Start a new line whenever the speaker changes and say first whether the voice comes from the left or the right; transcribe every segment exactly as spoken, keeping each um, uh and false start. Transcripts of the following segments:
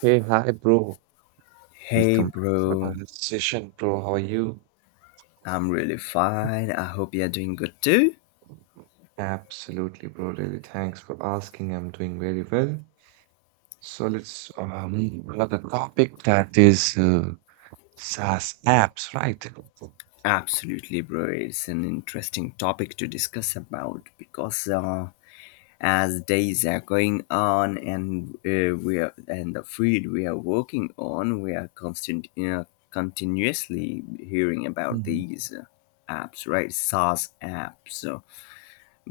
right: Hey, hi, bro.
left: Hey,
right: Welcome back for
left: bro.
right: another session, bro. How are you?
left: I'm really fine. I hope you're doing good too.
right: Absolutely, bro. Really, thanks for asking. I'm doing very well. So let's um another topic that is uh, SaaS apps, right?
left: Absolutely, bro. It's an interesting topic to discuss about because uh, as days are going on and uh, we are and the field we are working on, we are constant, uh, continuously hearing about
right: Mhm.
left: these uh, apps, right? SaaS apps. so.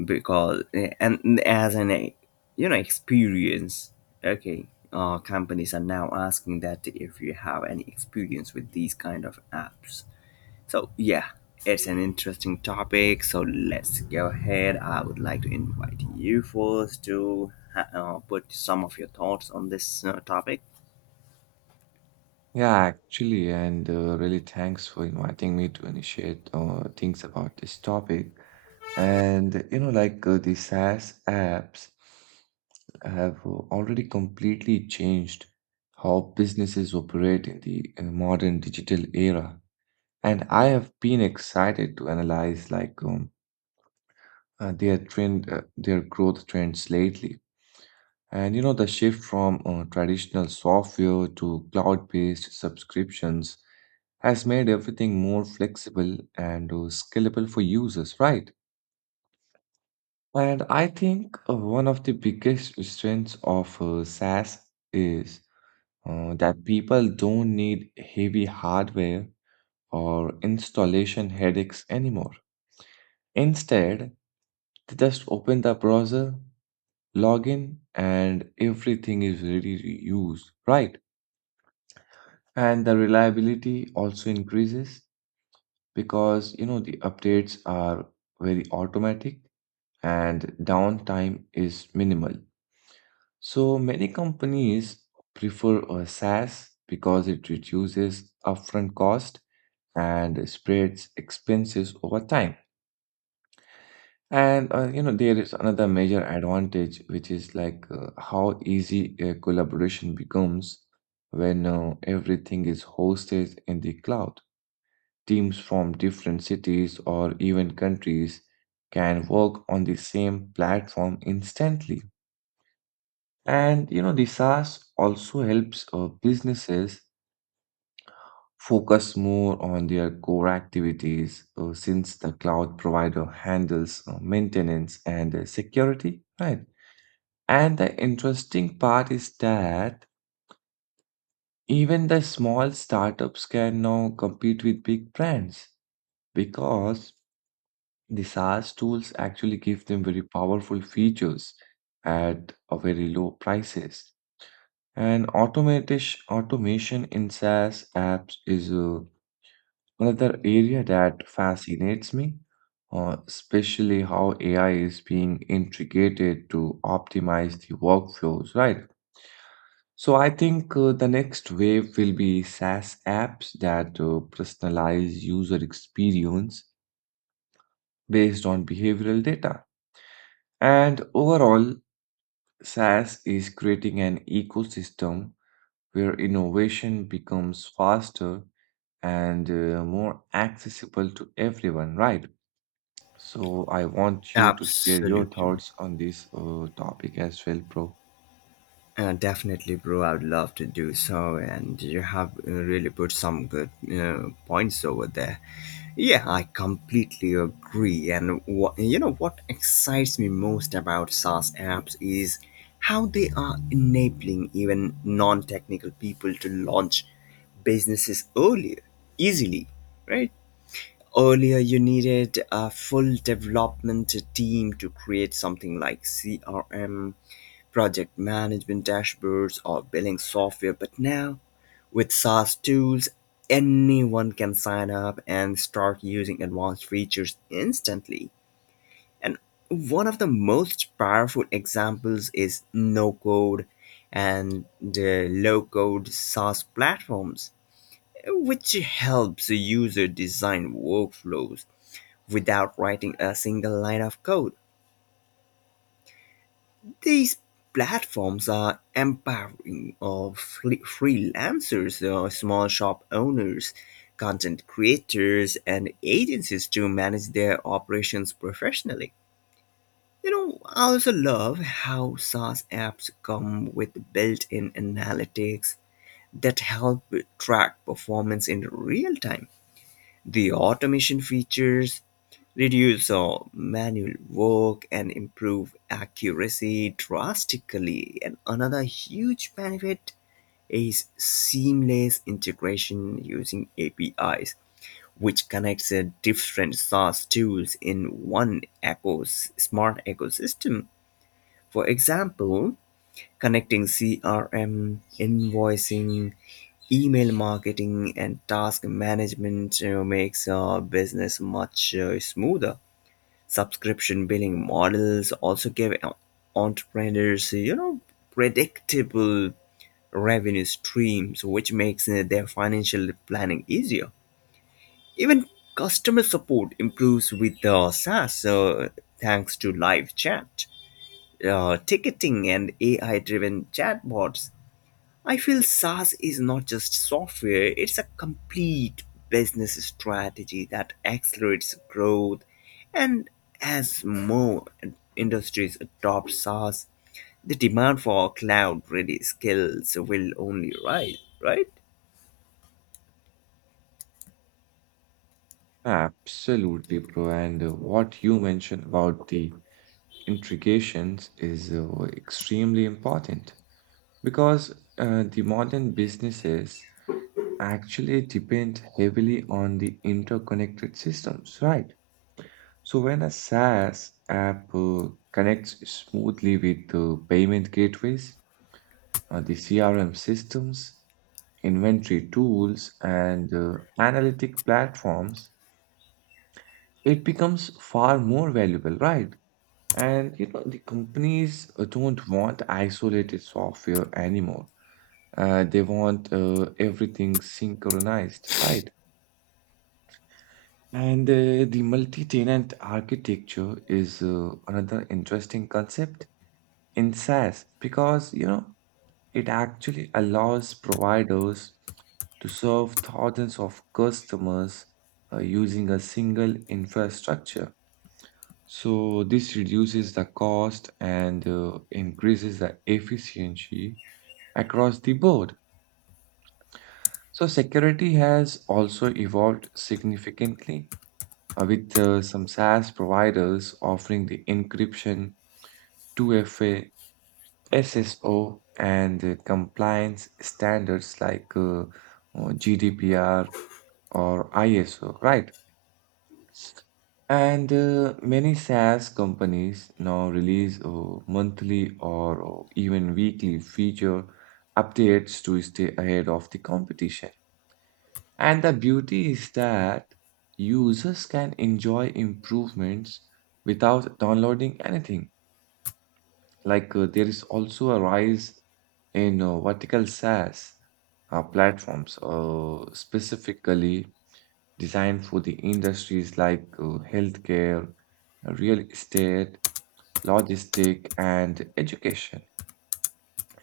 left: because eh, And as an eh, you know, experience. Okay, uh, companies are now asking that if you have any experience with these kind of apps, so yeah, it's an interesting topic, so let's go ahead. I would like to invite you first to ha- uh, put some of your thoughts on this uh, topic.
right: Yeah, actually, and uh, really thanks for inviting me to initiate uh, things about this topic. And you know, like uh, the SaaS apps have uh, already completely changed how businesses operate in the uh, modern digital era. And I have been excited to analyze like um, uh, their trend, uh, their growth trends lately. And you know, the shift from uh, traditional software to cloud-based subscriptions has made everything more flexible and uh, scalable for users, right? And I think uh, one of the biggest strengths of uh, SaaS is uh, that people don't need heavy hardware or installation headaches anymore. Instead, they just open the browser, log in, and everything is ready to use, right? And the reliability also increases because you know the updates are very automatic and downtime is minimal. So many companies prefer a SaaS because it reduces upfront cost and spreads expenses over time. And uh, you know there is another major advantage, which is like uh, how easy uh, collaboration becomes when uh, everything is hosted in the cloud. Teams from different cities or even countries can work on the same platform instantly. And you know the SaaS also helps uh, businesses focus more on their core activities uh, since the cloud provider handles uh, maintenance and uh, security, right? And the interesting part is that even the small startups can now compete with big brands because the SaaS tools actually give them very powerful features at a very low prices. And automation automation in SaaS apps is uh, another area that fascinates me, uh, especially how A I is being integrated to optimize the workflows, right? So I think uh, the next wave will be SaaS apps that uh, personalize user experience based on behavioral data. And overall, SaaS is creating an ecosystem where innovation becomes faster and uh, more accessible to everyone, right? So I want you to share your
left: Absolutely.
right: thoughts on this uh, topic as well, bro.
left: Uh, definitely, bro. I'd love to do so, and you have uh, really put some good uh, points over there. Yeah, I completely agree. And what you know, what excites me most about SaaS apps is how they are enabling even non-technical people to launch businesses earlier, easily, right? Earlier, you needed a full development team to create something like C R M, project management dashboards, or billing software. But now, with SaaS tools, anyone can sign up and start using advanced features instantly. And one of the most powerful examples is no code and the low code SaaS platforms, which helps the user design workflows without writing a single line of code. These platforms are empowering of free- freelancers, uh, small shop owners, content creators, and agencies to manage their operations professionally. You know, I also love how SaaS apps come with built in analytics that help track performance in real time. The automation features reduce uh, manual work and improve accuracy drastically. And another huge benefit is seamless integration using A P Is, which connects uh, different SaaS tools in one ecos- smart ecosystem. For example, connecting C R M, invoicing, email marketing, and task management uh, makes uh, business much uh, smoother. Subscription billing models also give entrepreneurs, you know, predictable revenue streams, which makes uh, their financial planning easier. Even customer support improves with uh, SaaS, uh, thanks to live chat, uh, ticketing, and A I driven chatbots. I feel SaaS is not just software, it's a complete business strategy that accelerates growth. And as more industries adopt SaaS, the demand for cloud ready skills will only rise, right?
right: Absolutely, bro. And uh, what you mentioned about the intrications is uh, extremely important because uh, the modern businesses actually depend heavily on the interconnected systems, right? So when a SaaS app uh, connects smoothly with the payment gateways, uh, the C R M systems, inventory tools, and uh, analytic platforms, it becomes far more valuable, right? And you know, the companies uh, don't want isolated software anymore. Uh, they want uh, everything synchronized, right? And uh, the multi-tenant architecture is uh, another interesting concept in SaaS because you know it actually allows providers to serve thousands of customers uh, using a single infrastructure. So this reduces the cost and uh, increases the efficiency across the board. So security has also evolved significantly uh, with uh, some SaaS providers offering the encryption, two F A, S S O and uh, compliance standards like uh, uh, G D P R or ISO, right? And uh, many SaaS companies now release uh, monthly or uh, even weekly feature updates to stay ahead of the competition. And the beauty is that users can enjoy improvements without downloading anything. Like uh, there is also a rise in uh, vertical SaaS uh, platforms, uh, specifically designed for the industries like uh, healthcare, real estate, logistic, and education.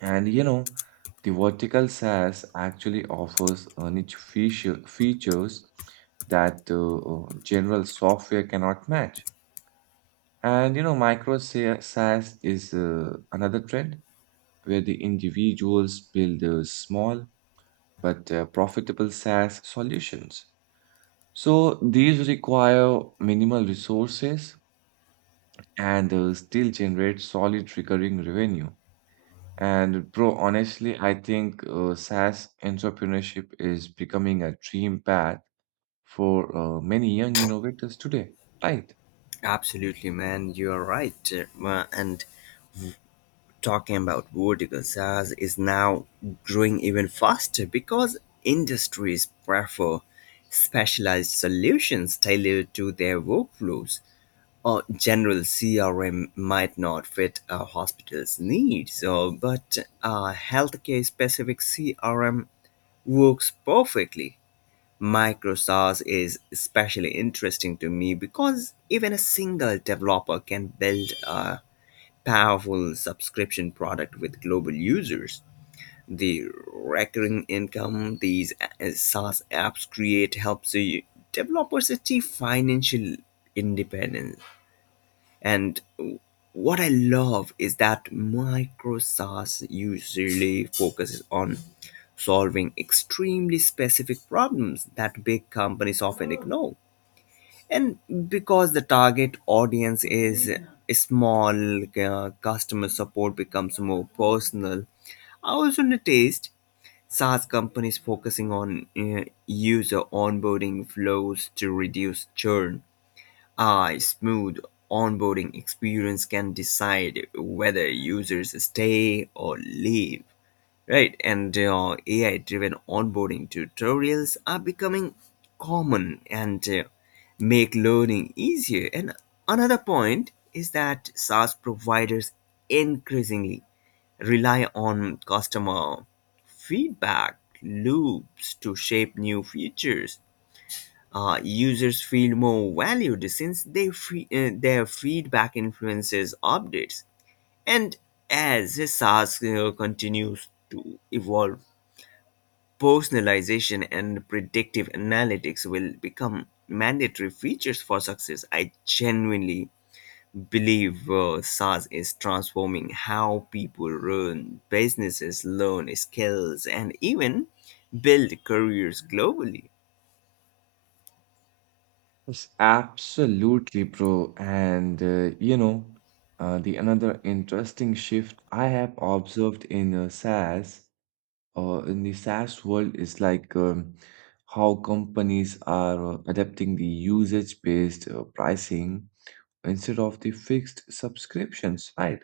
right: And you know, the vertical SaaS actually offers uh, niche feature, features that uh, uh, general software cannot match. And you know, micro sa- SaaS is uh, another trend where the individuals build uh, small but uh, profitable SaaS solutions. So these require minimal resources and uh, still generate solid recurring revenue. And bro, honestly, I think uh, SaaS entrepreneurship is becoming a dream path for uh, many young innovators today, right?
left: Absolutely, man, you're right. Uh, and talking about vertical SaaS is now growing even faster because industries prefer specialized solutions tailored to their workflows. A general C R M might not fit a hospital's needs, so, but a healthcare specific C R M works perfectly. MicroSaaS is especially interesting to me because even a single developer can build a powerful subscription product with global users. The recurring income these uh, SaaS apps create helps the developers achieve financial independence. And what I love is that micro SaaS usually focuses on solving extremely specific problems that big companies often ignore, and because the target audience is small, uh, customer support becomes more personal. I also noticed SaaS companies focusing on uh, user onboarding flows to reduce churn. A smooth onboarding experience can decide whether users stay or leave. Right, and uh, A I driven onboarding tutorials are becoming common and uh, make learning easier. And another point is that SaaS providers increasingly rely on customer feedback loops to shape new features. Uh, users feel more valued since they fe- uh, their feedback influences updates. And as SaaS uh, continues to evolve, personalization and predictive analytics will become mandatory features for success. I genuinely believe uh, SaaS is transforming how people run businesses, learn skills, and even build careers globally.
right: Yes, absolutely, bro. And uh, you know, uh, the another interesting shift I have observed in uh, SaaS or in the SaaS world is like um, how companies are uh, adapting the usage-based uh, pricing instead of the fixed subscriptions, right?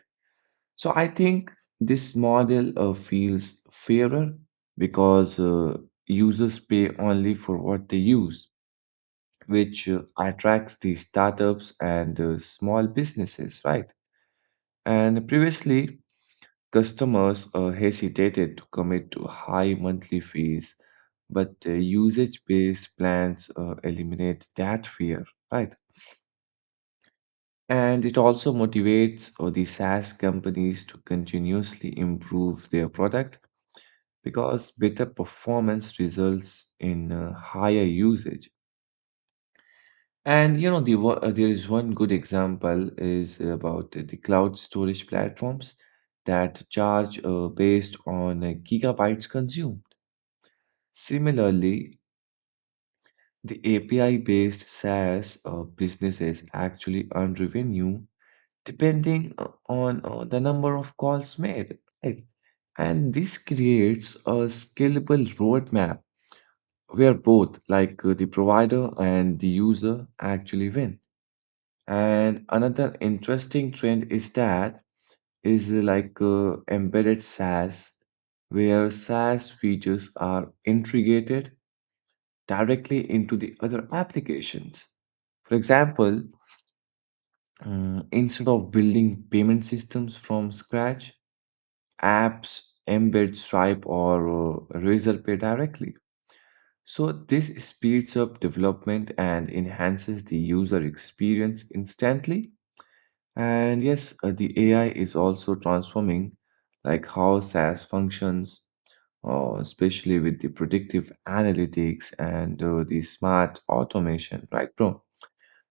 right: So I think this model uh, feels fairer because uh, users pay only for what they use which uh, attracts the startups and uh, small businesses, right? And previously, customers uh, hesitated to commit to high monthly fees, but uh, usage-based plans uh, eliminate that fear, right? And it also motivates uh, the SaaS companies to continuously improve their product because better performance results in uh, higher usage. And you know, the, wo- uh, there is one good example is about the cloud storage platforms that charge uh, based on uh, gigabytes consumed. Similarly, the A P I-based SaaS uh, businesses actually earn revenue depending uh, on uh, the number of calls made, right? And this creates a scalable roadmap where both, like uh, the provider and the user, actually win. And another interesting trend is that is like uh, embedded SaaS, where SaaS features are integrated directly into the other applications. For example, um, instead of building payment systems from scratch, apps embed Stripe or uh, Razorpay directly. So this speeds up development and enhances the user experience instantly. And yes, uh, the A I is also transforming, like how SaaS functions, uh, especially with the predictive analytics and uh, the smart automation, right, bro?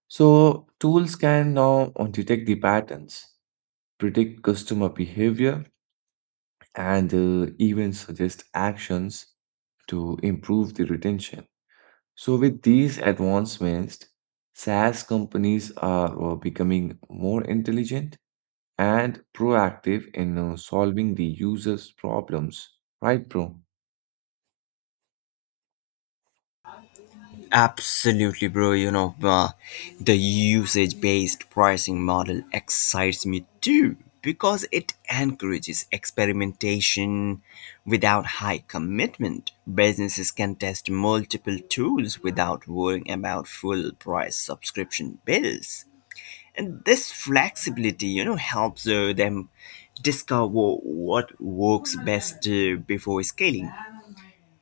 right: So tools can now uh, detect the patterns, predict customer behavior, and uh, even suggest actions to improve the retention. So with these advancements, SaaS companies are uh, becoming more intelligent and proactive in uh, solving the user's problems. Right, bro?
left: Absolutely, bro. You know, uh, the usage based pricing model excites me too because it encourages experimentation without high commitment. Businesses can test multiple tools without worrying about full price subscription bills. And this flexibility, you know, helps uh, them discover what works best uh, before scaling.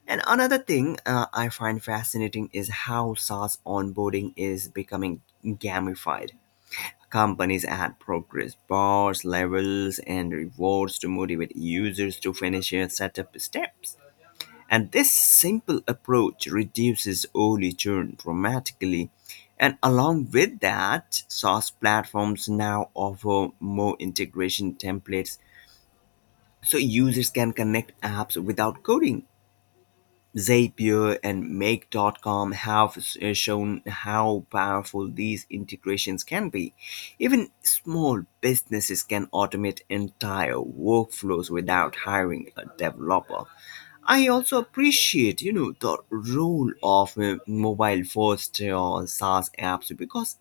left: And another thing uh, I find fascinating is how SaaS onboarding is becoming gamified. Companies add progress bars, levels, and rewards to motivate users to finish their setup steps. And this simple approach reduces early churn dramatically. And along with that, SaaS platforms now offer more integration templates so users can connect apps without coding. Zapier and make dot com have s- uh, shown how powerful these integrations can be. Even small businesses can automate entire workflows without hiring a developer. I also appreciate, you know, the role of uh, mobile-first uh, SaaS apps because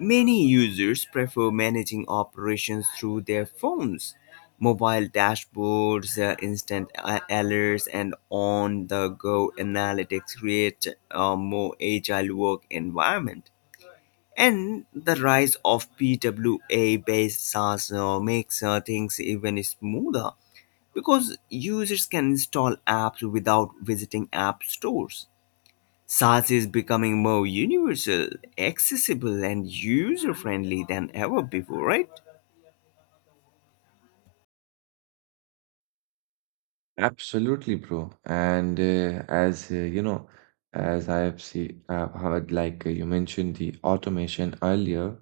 left: many users prefer managing operations through their phones. Mobile dashboards, uh, instant a- alerts, and on the go analytics create a more agile work environment. And the rise of P W A based SaaS uh, makes uh, things even smoother because users can install apps without visiting app stores. SaaS is becoming more universal, accessible, and user friendly than ever before, right?
right: Absolutely, bro. And uh, as uh, you know, as I have see, I've heard like uh, you mentioned the automation earlier,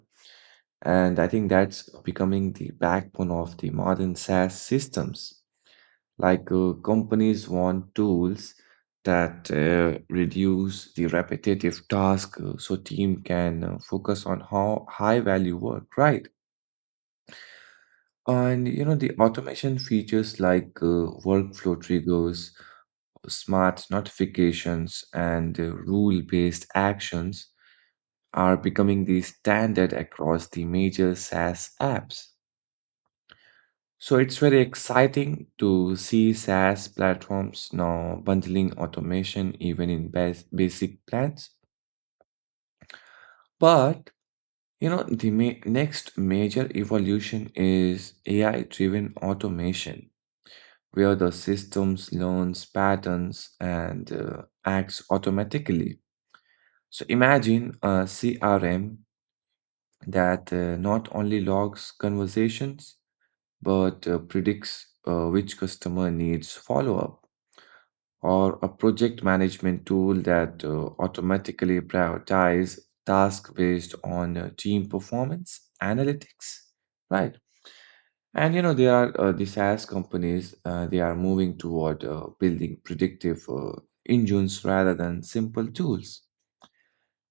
right: and I think that's becoming the backbone of the modern SaaS systems. Like uh, companies want tools that uh, reduce the repetitive task uh, so team can uh, focus on how high value work, right? And you know, the automation features like uh, workflow triggers, smart notifications, and uh, rule-based actions are becoming the standard across the major SaaS apps. So it's very exciting to see SaaS platforms now bundling automation even in bas basic plans. But you know, the ma next major evolution is A I-driven automation where the systems learns patterns and uh, acts automatically. So imagine a C R M that uh, not only logs conversations but uh, predicts uh, which customer needs follow-up, or a project management tool that uh, automatically prioritize tasks based on uh, team performance analytics, right? And you know, there are uh, the SaaS companies, uh, they are moving toward uh, building predictive uh, engines rather than simple tools.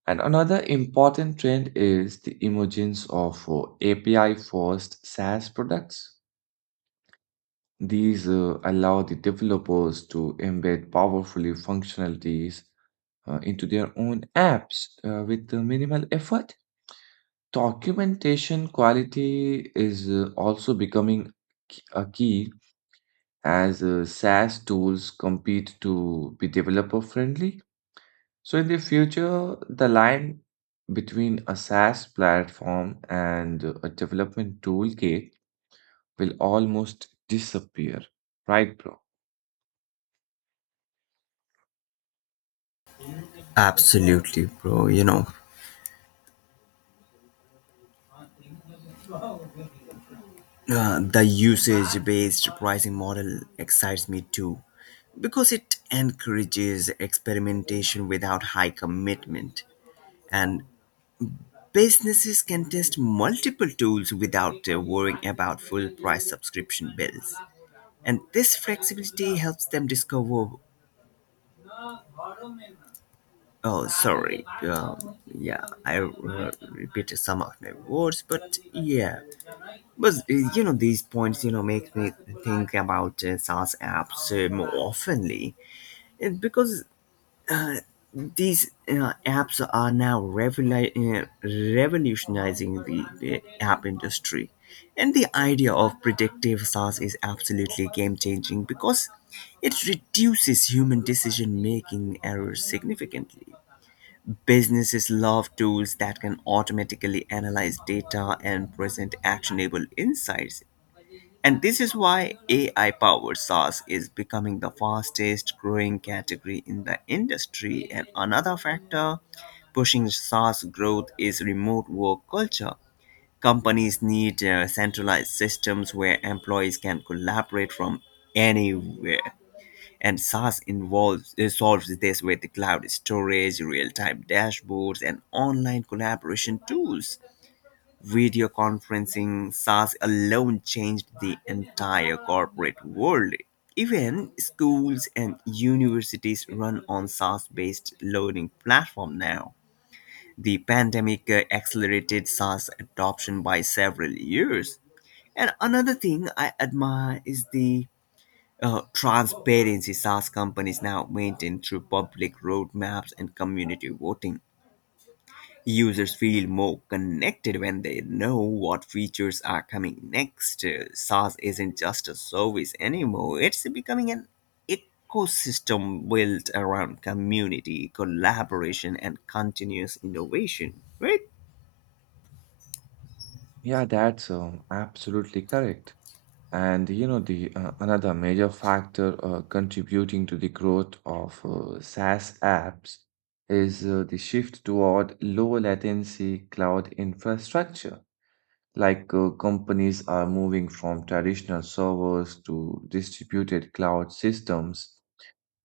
right: And another important trend is the emergence of uh, A P I-first SaaS products. These uh, allow the developers to embed powerfully functionalities uh, into their own apps uh, with uh, minimal effort. Documentation quality is uh, also becoming k- a key as uh, SaaS tools compete to be developer friendly. So, in the future, the line between a SaaS platform and a development toolkit will almost disappear. Right, bro?
left: Absolutely, bro. You know, uh, the usage based pricing model excites me too because it encourages experimentation without high commitment. And businesses can test multiple tools without uh, worrying about full price subscription bills. And this flexibility helps them discover. Oh, sorry. Um, yeah, I uh, repeated some of my words, but yeah. But uh, you know, these points, you know, make me think about uh, SaaS apps uh, more oftenly, and because these uh, apps are now revoli- uh, revolutionizing the, the app industry, and the idea of predictive SaaS is absolutely game changing because it reduces human decision making errors significantly. Businesses love tools that can automatically analyze data and present actionable insights. And this is why A I powered SaaS is becoming the fastest growing category in the industry. And another factor pushing SaaS growth is remote work culture. Companies need uh, centralized systems where employees can collaborate from anywhere. And SaaS involves uh, solves this with cloud storage, real-time dashboards, and online collaboration tools. Video conferencing SaaS alone changed the entire corporate world. Even schools and universities run on SaaS-based learning platform now. The pandemic uh, accelerated SaaS adoption by several years. And another thing I admire is the uh, transparency SaaS companies now maintain through public roadmaps and community voting. Users feel more connected when they know what features are coming next. Uh, SaaS isn't just a service anymore, it's becoming an ecosystem built around community, collaboration, and continuous innovation, right?
right: Yeah, that's um, absolutely correct. And you know, the uh, another major factor uh, contributing to the growth of uh, SaaS apps is uh, the shift toward low latency cloud infrastructure. Like uh, companies are moving from traditional servers to distributed cloud systems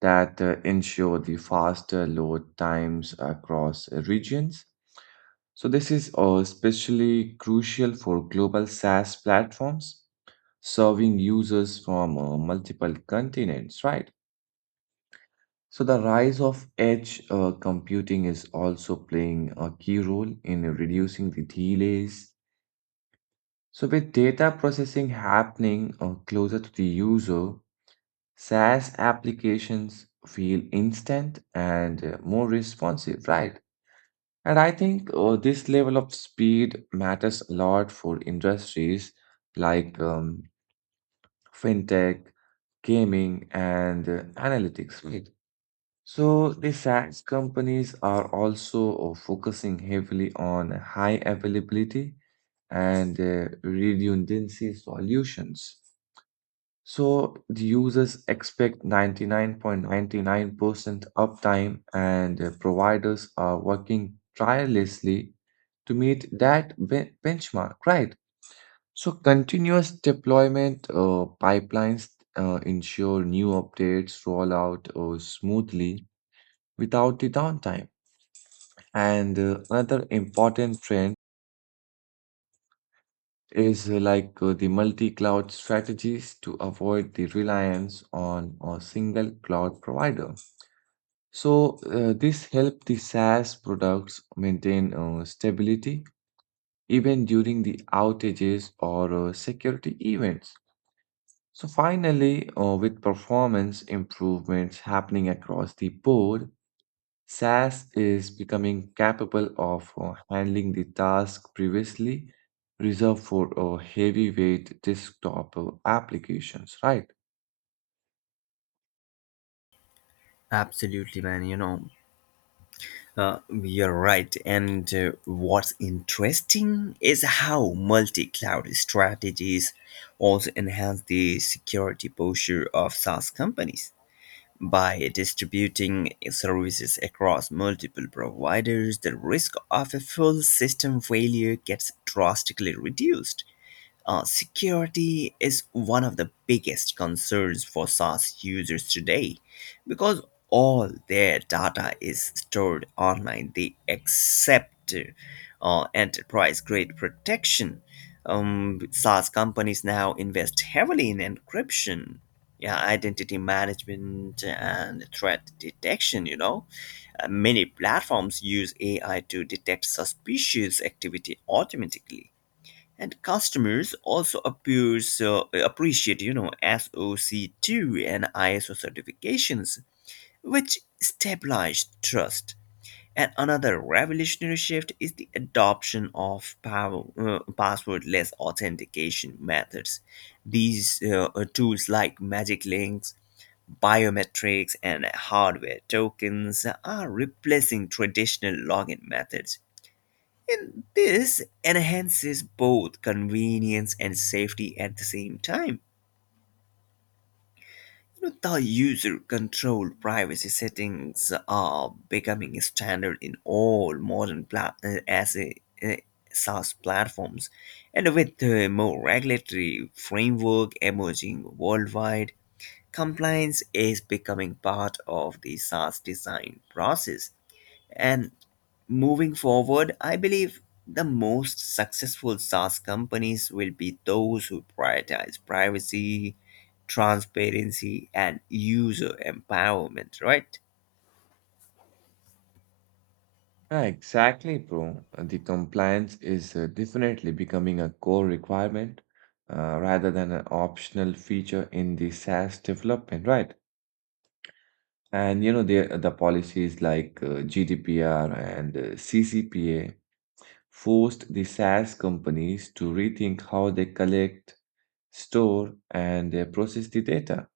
right: that uh, ensure the faster load times across uh, regions. So this is uh, especially crucial for global SaaS platforms serving users from uh, multiple continents, right? So the rise of edge uh, computing is also playing a key role in reducing the delays. So with data processing happening uh, closer to the user, SaaS applications feel instant and uh, more responsive, right? And I think uh, this level of speed matters a lot for industries like um, fintech, gaming, and uh, analytics, right? So the SaaS companies are also uh, focusing heavily on high availability and uh, redundancy solutions. So the users expect ninety-nine point nine nine percent uptime, and uh, providers are working tirelessly to meet that be- benchmark, right? So continuous deployment uh, pipelines uh, ensure new updates roll out uh, smoothly without the downtime. And uh, another important trend is uh, like uh, the multi-cloud strategies to avoid the reliance on a single cloud provider. So uh, this helped the SaaS products maintain uh, stability even during the outages or uh, security events. So finally, uh, with performance improvements happening across the board, SaaS is becoming capable of uh, handling the task previously reserved for uh, heavyweight desktop uh, applications, right?
left: Absolutely, man. You know, Uh, you're right. And uh, what's interesting is how multi cloud strategies also enhance the security posture of SaaS companies. By distributing services across multiple providers, the risk of a full system failure gets drastically reduced. Uh, security is one of the biggest concerns for SaaS users today because all their data is stored online. They accept uh, enterprise grade protection. Um, SaaS companies now invest heavily in encryption. Yeah, identity management and threat detection, you know. Uh, many platforms use A I to detect suspicious activity automatically. And customers also appears, uh, appreciate, you know, S O C two and I S O certifications, which stabilize trust. And another revolutionary shift is the adoption of power, uh, passwordless authentication methods. These uh, uh, tools like Magic Links, biometrics, and hardware tokens are replacing traditional login methods, and this enhances both convenience and safety at the same time. You know, the user controlled privacy settings are becoming standard in all modern pla- uh, as a, uh, SaaS platforms, and with a more regulatory framework emerging worldwide, compliance is becoming part of the SaaS design process. And moving forward, I believe the most successful SaaS companies will be those who prioritize privacy, transparency, and user empowerment, right?
right: Yeah, exactly, bro. Uh, The compliance is uh, definitely becoming a core requirement uh, rather than an optional feature in the SaaS development, right? And you know, the uh, the policies like uh, G D P R and uh, C C P A forced the SaaS companies to rethink how they collect, store, and uh, process the data.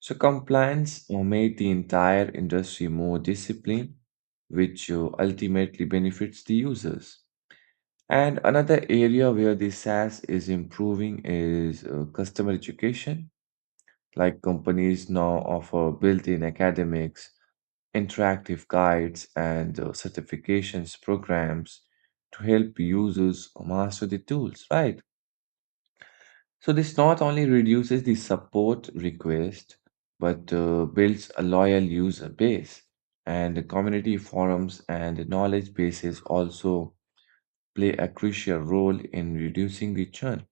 right: So compliance uh, made the entire industry more disciplined, which uh, ultimately benefits the users. And another area where the SaaS is improving is uh, customer education. Like companies now offer built-in academics, interactive guides, and uh, certifications programs to help users master the tools, right? So this not only reduces the support request, but uh, builds a loyal user base. And the community forums and knowledge bases also play a crucial role in reducing the churn.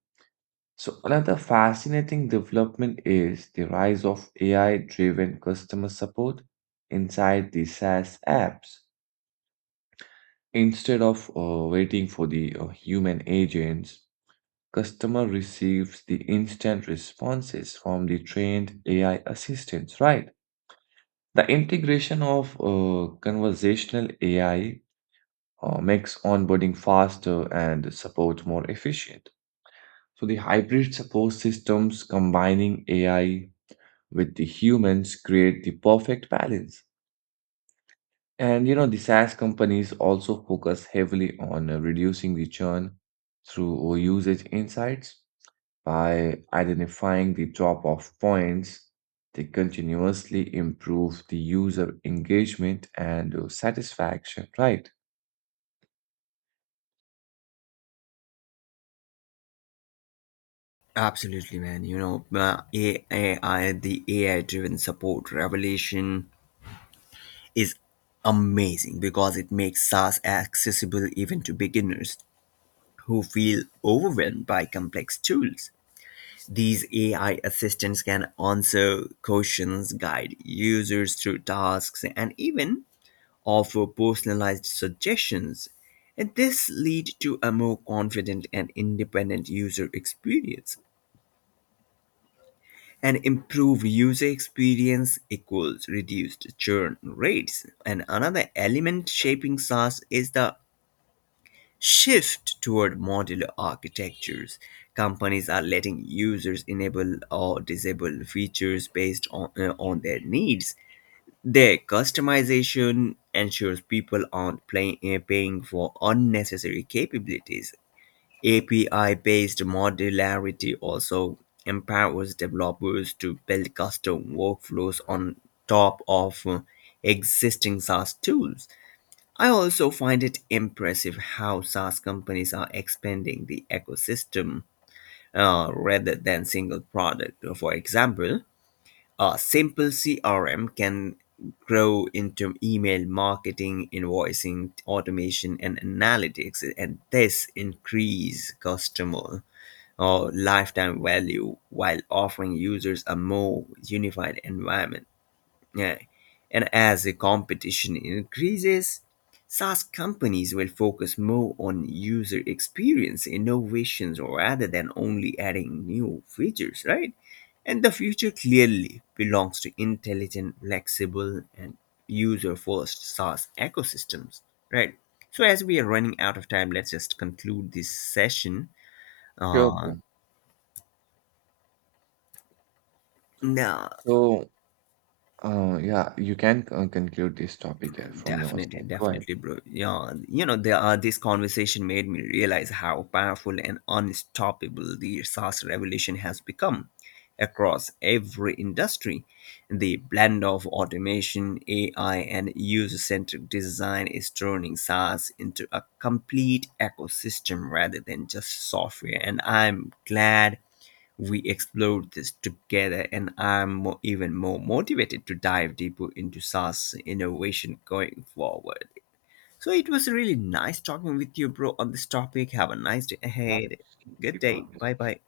right: So another fascinating development is the rise of A I-driven customer support inside the SaaS apps. Instead of uh, waiting for the uh, human agents, customer receives the instant responses from the trained A I assistants, right? The integration of uh, conversational A I uh, makes onboarding faster and support more efficient. So the hybrid support systems combining A I with the humans create the perfect balance. And you know, the SaaS companies also focus heavily on uh, reducing the churn through usage insights by identifying the drop off points. They continuously improve the user engagement and uh, satisfaction, right?
left: Absolutely, man. You know, uh, A- AI, the A I driven support revelation is amazing because it makes SaaS accessible even to beginners who feel overwhelmed by complex tools. These A I assistants can answer questions, guide users through tasks, and even offer personalized suggestions. And this leads to a more confident and independent user experience. An improved user experience equals reduced churn rates. And another element shaping SaaS is the shift toward modular architectures. Companies are letting users enable or disable features based on, uh, on their needs. Their customization ensures people aren't play, uh, paying for unnecessary capabilities. A P I based modularity also empowers developers to build custom workflows on top of uh, existing SaaS tools. I also find it impressive how SaaS companies are expanding the ecosystem uh, rather than single product. For example, a simple C R M can grow into email marketing, invoicing, automation, and analytics, and this increase customer or lifetime value while offering users a more unified environment. Yeah. And as the competition increases, SaaS companies will focus more on user experience innovations rather than only adding new features, right? And the future clearly belongs to intelligent, flexible, and user first SaaS ecosystems, right? So, as we are running out of time, let's just conclude this session.
right: Sure,
left: Uh,
right: bro.
left: no,
right: So, uh, yeah, you can uh, conclude this topic uh, from your
left: Definitely,
right: side. Go ahead.
left: definitely, bro. Yeah, you know, there are, this conversation made me realize how powerful and unstoppable the SaaS revolution has become across every industry. The blend of automation, A I, and user centric design is turning SaaS into a complete ecosystem rather than just software. And I'm glad we explored this together, and i'm more, even more motivated to dive deeper into SaaS innovation going forward. So it was really nice talking with you, bro, on this topic. Have a nice day ahead.
right: Absolutely,
left: Good
right: bro.
left: day. Bye bye.